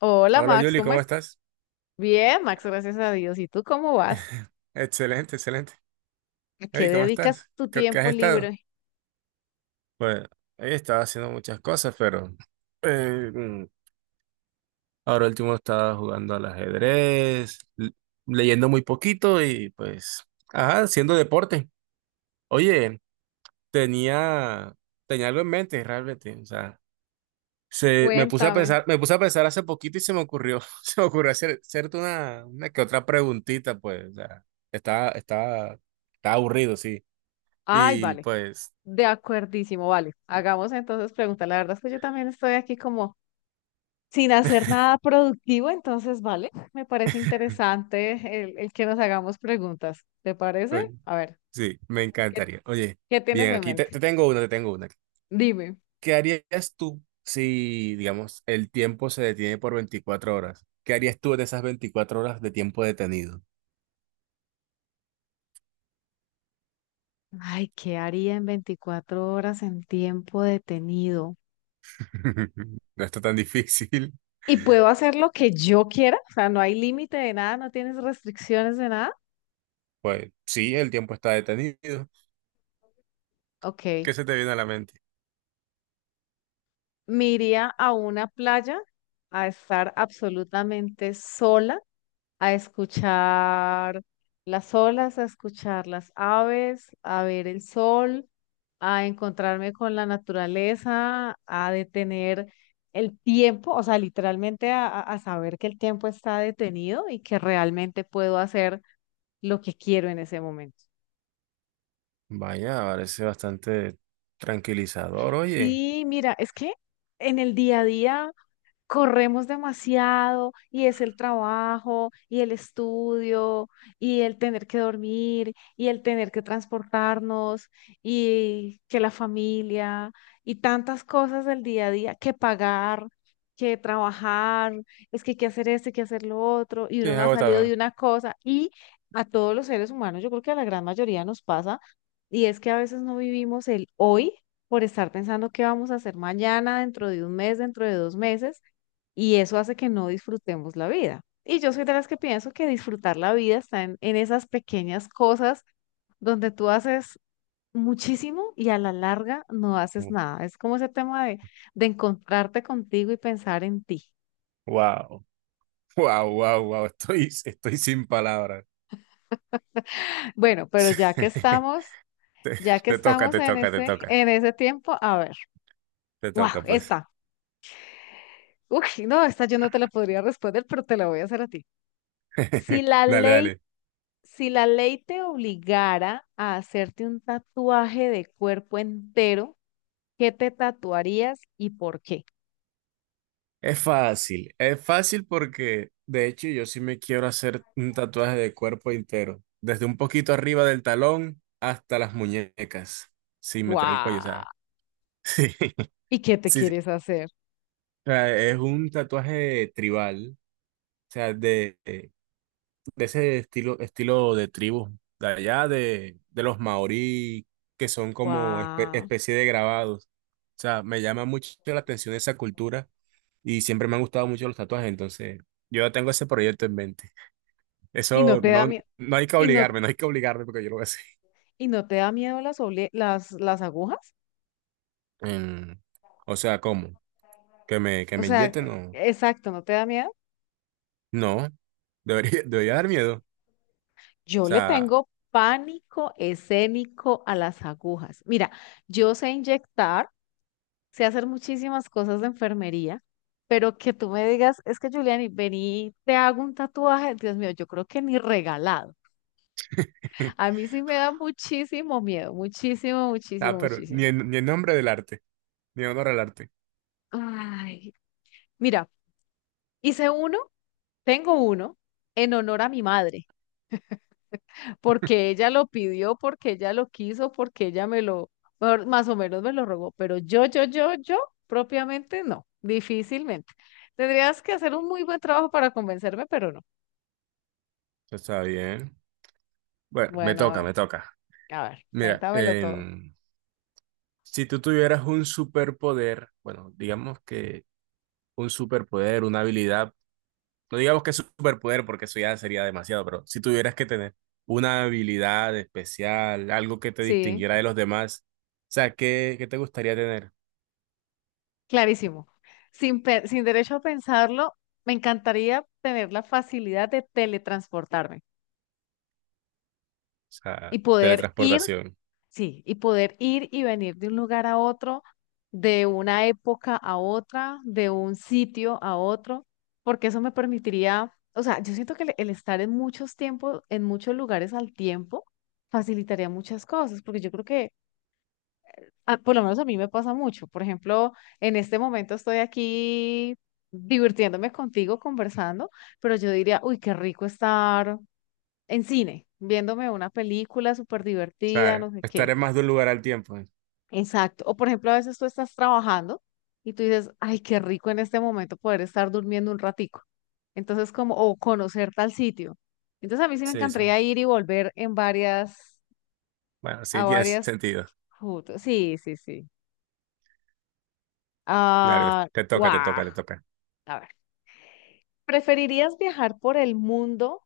Hola Hola Max, Yuli, ¿cómo ¿cómo es? estás? Bien, Max, gracias a Dios. ¿Y tú cómo vas? Excelente, excelente. ¿A qué Hey, ¿cómo dedicas estás? tu ¿¿Qué has tiempo estado? libre? Pues he estado haciendo muchas cosas, pero eh, mm, ahora último estaba jugando al ajedrez, leyendo muy poquito y pues, ajá, haciendo deporte. Oye, tenía, tenía algo en mente realmente, o sea, me puse a Cuéntame. pensar, me puse a pensar hace poquito y se me ocurrió, se me ocurrió hacer, hacerte una que otra preguntita, pues, o sea, estaba, estaba, estaba aburrido, sí. Ay, Y vale, pues, de acuerdísimo, vale. Hagamos entonces preguntas. La verdad es que yo también estoy aquí como sin hacer nada productivo, entonces, vale, me parece interesante el que nos hagamos preguntas. ¿Te oye, parece? A ver, sí, me ¿qué, encantaría. Oye, qué tienes bien, en mente? te tengo una, te tengo una. Dime. ¿Qué harías tú si, digamos, el tiempo se detiene por 24 horas? ¿Qué harías tú en esas 24 horas de tiempo detenido? Ay, ¿qué haría en 24 horas en tiempo detenido? No está tan difícil. Y puedo hacer lo que yo quiera, o sea, no hay límite de nada, no tienes restricciones de nada. Pues sí, el tiempo está detenido. Ok, ¿Qué se te viene a la mente? me iría a una playa a estar absolutamente sola, a escuchar las olas, a escuchar las aves, a ver el sol, a encontrarme con la naturaleza, a detener el tiempo, o sea, literalmente a, a saber que el tiempo está detenido y que realmente puedo hacer lo que quiero en ese momento. Vaya, parece bastante tranquilizador, oye. Sí, mira, es que en el día a día, corremos demasiado y es el trabajo y el estudio y el tener que dormir y el tener que transportarnos y que la familia y tantas cosas del día a día que pagar. Que trabajar, es que hay que hacer esto, hay que hacer lo otro, y Sí, uno es no ha salido agotador. de una cosa, y a todos los seres humanos, yo creo que a la gran mayoría nos pasa, y es que a veces no vivimos el hoy por estar pensando qué vamos a hacer mañana, dentro de un mes, dentro de dos meses, y eso hace que no disfrutemos la vida. Y yo soy de las que pienso que disfrutar la vida está en esas pequeñas cosas donde tú haces muchísimo y a la larga no haces nada. Es como ese tema de encontrarte contigo y pensar en ti. Wow, wow, wow, wow. Estoy, estoy sin palabras. Bueno, pero Te, ya que te toca, estamos te toca, te toca, en ese tiempo, a ver, te wow, toca, pues. esta. Uy, no, esta yo no te la podría responder, pero te la voy a hacer a ti. Si la Dale, ley dale. Si la ley te obligara a hacerte un tatuaje de cuerpo entero, ¿qué te tatuarías y por qué? Es fácil porque de hecho yo sí me quiero hacer un tatuaje de cuerpo entero, desde un poquito arriba del talón hasta las muñecas, sin meter el cuello, o sea, ¡Guau! sí, ¿Y qué te sí, sí. quieres hacer? O sea, es un tatuaje tribal, o sea, de ese estilo, estilo de tribu, de los maorí, que son como ¡Guau! especie de grabados. O sea, me llama mucho la atención esa cultura y siempre me han gustado mucho los tatuajes, entonces yo ya tengo ese proyecto en mente. ¿Y no Eso te da no, miedo? no hay que ¿Y no, obligarme, no hay que obligarme porque yo lo voy a hacer. y no te da miedo las agujas? Em, o sea, ¿cómo? ¿Que O me sea, inyecten? No, exacto, ¿no te da miedo? no, debería, debería dar miedo. O Yo le sea, tengo pánico escénico a las agujas. Mira, yo sé inyectar. Sé hacer muchísimas cosas de enfermería, pero que tú me digas, es que Juliani, vení, te hago un tatuaje, Dios mío, yo creo que ni regalado. A mí sí me da muchísimo miedo, muchísimo, muchísimo, ah, pero muchísimo. Ni en nombre del arte, ni en honor al arte. Ay, mira, hice uno, tengo uno en honor a mi madre, porque ella lo pidió, porque ella lo quiso, porque ella me lo, mejor- más o menos me lo rogó, pero yo, propiamente no, difícilmente. Tendrías que hacer un muy buen trabajo para convencerme, pero no. Está bien. Bueno, me Bueno, toca, me toca. a ver, Mira, cuéntamelo todo. Si tú tuvieras un superpoder, bueno, digamos que un superpoder, una habilidad, no digamos que superpoder porque eso ya sería demasiado, pero si tuvieras que tener una habilidad especial, algo que te Sí, distinguiera de los demás, o sea, ¿¿qué te gustaría tener? O clarísimo. Sin, pe- sin derecho a pensarlo, me encantaría tener la facilidad de teletransportarme sea, y poder ir, teletransportación. O sí, y poder ir y venir de un lugar a otro, de una época a otra, de un sitio a otro, porque eso me permitiría, o sea, yo siento que el estar en muchos tiempos, en muchos lugares al tiempo, facilitaría muchas cosas, porque yo creo que a- por lo menos a mí me pasa mucho. Por ejemplo, en este momento estoy aquí divirtiéndome contigo, conversando, pero yo diría, uy, qué rico estar en cine, viéndome una película súper divertida, sea, no sé estar qué. en más de un lugar al tiempo. Exacto. O por ejemplo, a veces tú estás trabajando y tú dices, ay, qué rico en este momento poder estar durmiendo un ratico. Entonces, como, o conocer tal sitio. Entonces, a mí sí me Sí, sí. encantaría ir y volver en varias, Bueno, a sí tiene varias, sentido. putas. Sí, sí, sí. Dale, Ah, te guau. toca, te toca, te toca. A ver, ¿preferirías viajar por el mundo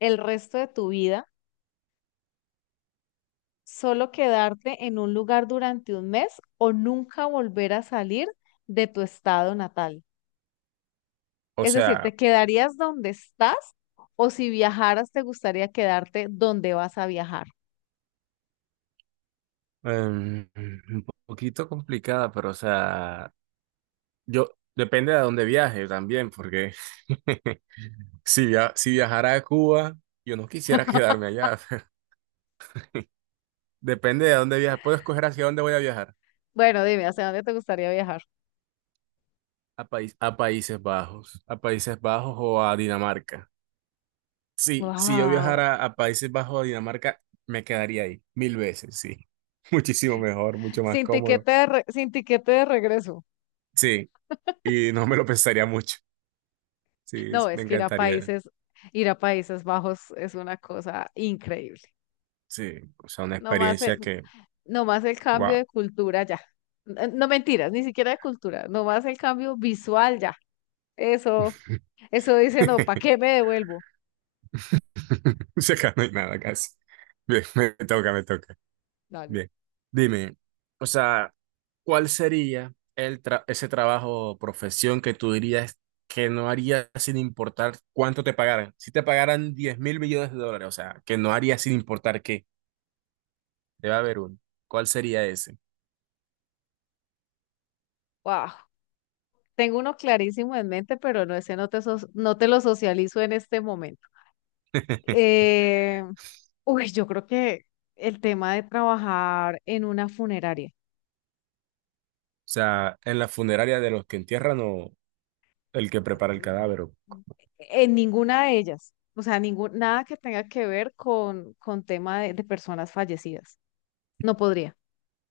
el resto de tu vida, solo quedarte en un lugar durante un mes o nunca volver a salir de tu estado natal? O Es decir, sea... ¿te quedarías donde estás o si viajaras te gustaría quedarte donde vas a viajar? Un poquito complicada, pero o sea, yo depende de a dónde viaje también, porque si viajara a Cuba, yo no quisiera quedarme allá. Depende de a dónde viaje. Puedo escoger hacia dónde voy a viajar. Bueno, dime, ¿hacia dónde te gustaría viajar? A Países Bajos o a Dinamarca. Sí, si yo Wow. viajara a Países Bajos o a Dinamarca, me quedaría ahí mil veces, sí. Muchísimo mejor, mucho más Sin cómodo. tiquete de re- sin tiquete de regreso. Sí, y no me lo pensaría mucho. Sí, No, me es que encantaría. Ir a Países Bajos es una cosa increíble. Sí, o sea, una Nomás, experiencia que, nomás el cambio wow. de cultura ya. N- No, mentiras, ni siquiera de cultura, nomás el cambio visual ya. Eso, eso dice, no, ¿para qué me devuelvo? O sea, acá no hay nada casi. Bien, me toca, me toca. Dale. Bien. Dime, o sea, ¿cuál sería el ese trabajo o profesión que tú dirías que no harías sin importar cuánto te pagaran? Si te pagaran 10.000 millones de dólares, o sea, que no harías sin importar qué, debe haber uno. ¿Cuál sería ese? Wow. Tengo uno clarísimo en mente, pero no, ese no te, so- no te lo socializo en este momento. Eh, uy, yo creo que el tema de trabajar en una funeraria, O sea, en la funeraria de los que entierran o el que prepara el mm, cadáver. en ninguna de ellas, o sea, ningún, nada que tenga que ver con tema de personas fallecidas. No podría.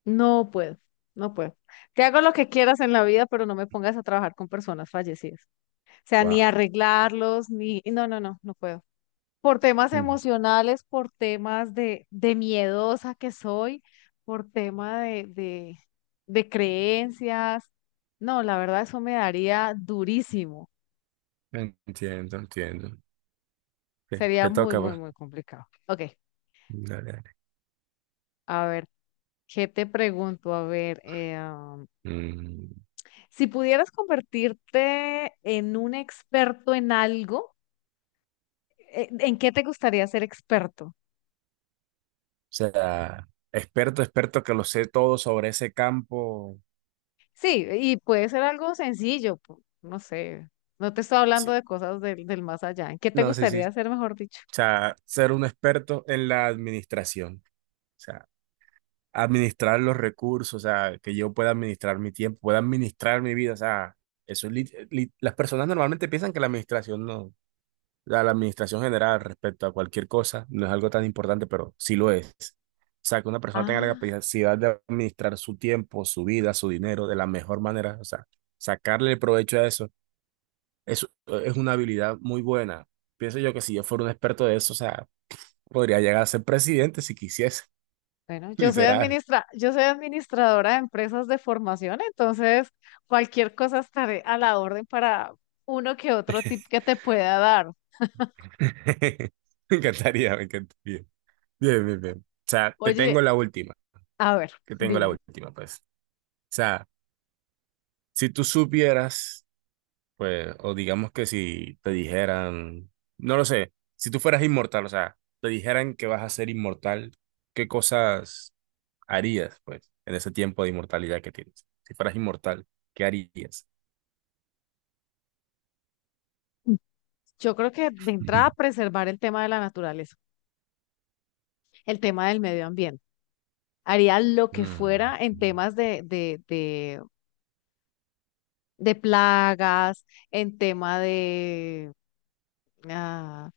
No puedo, no puedo. Te hago lo que quieras en la vida, pero no me pongas a trabajar con personas fallecidas. O sea, ni Wow. arreglarlos, ni... No, no, no, no puedo. Por temas emocionales, por temas de miedosa que soy, por tema de creencias. No, la verdad, eso me daría durísimo. Entiendo, entiendo. Ok, Sería te muy, toca, muy, pues. muy complicado. Ok, Dale, dale. a ver, ¿qué te pregunto? A ver, Mm, o Si pudieras convertirte en un experto en algo, ¿en qué te gustaría ser experto? sea, experto, experto que lo sé todo sobre ese campo. Sí, y puede ser algo sencillo, pu- no sé, no te estoy hablando Sí. de cosas del más allá. ¿En qué te No, sí, sí. gustaría ser, O mejor dicho? sea, ser un experto en la administración. O sea, administrar los recursos, o sea, que yo pueda administrar mi tiempo, pueda administrar mi vida. O sea, eso, las personas normalmente piensan que la administración no. La administración general respecto a cualquier cosa no es algo tan importante, pero sí lo es. O sea, que una persona tenga la Ah, capacidad de administrar su tiempo, su vida, su dinero de la mejor manera, o sea, sacarle el provecho a eso, eso es una habilidad muy buena. Pienso yo que si yo fuera un experto de eso, o sea, podría llegar a ser presidente si quisiese, bueno, yo soy literal. administra, yo soy administradora de empresas de formación, entonces cualquier cosa estaré a la orden para uno que otro tip que te pueda dar. Me encantaría, me encantaría. Bien, bien, bien. O sea, te tengo Oye, la última, a ver, que tengo la dime. última, pues. O sea, si tú supieras pues, o digamos que si te dijeran, no lo sé, si tú fueras inmortal, o sea, te dijeran que vas a ser inmortal, ¿qué cosas harías, pues, en ese tiempo de inmortalidad que tienes? Si fueras inmortal, ¿qué harías? Yo creo que de entrada Ujú. preservar el tema de la naturaleza. El tema del medio ambiente. Haría lo que Mm. fuera en temas de plagas, en tema de, ah,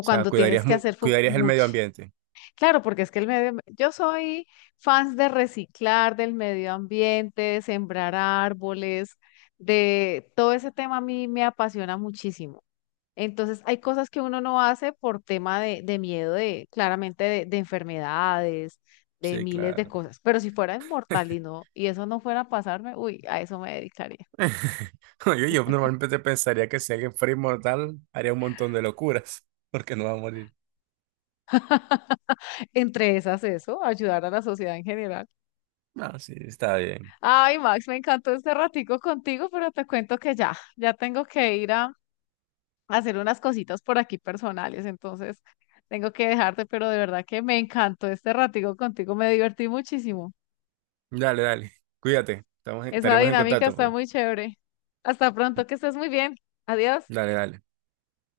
O sea, cuando tienes que hacer fu- cuidarías el medio mucho. ambiente. Claro, porque es que el medio, yo soy fans de reciclar, del medio ambiente, de sembrar árboles, de todo ese tema a mí me apasiona muchísimo. Entonces, hay cosas que uno no hace por tema de miedo de, claramente, de enfermedades, de Sí, miles de claro. cosas. Pero si fuera inmortal y no, y eso no fuera a pasarme, uy, a eso me dedicaría. Yo normalmente pensaría que si alguien fuera inmortal, haría un montón de locuras, porque no va a morir. Entre esas, eso, ayudar a la sociedad en general. No, sí, está bien. Ay, Max, me encantó este ratico contigo, pero te cuento que ya, ya tengo que ir a hacer unas cositas por aquí personales, entonces tengo que dejarte, pero de verdad que me encantó este ratico contigo, me divertí muchísimo. Dale, dale. Cuídate. Estamos Esa estaremos en dinámica contacto, está pues. muy chévere. Hasta pronto, que estés muy bien. Adiós. Dale, dale.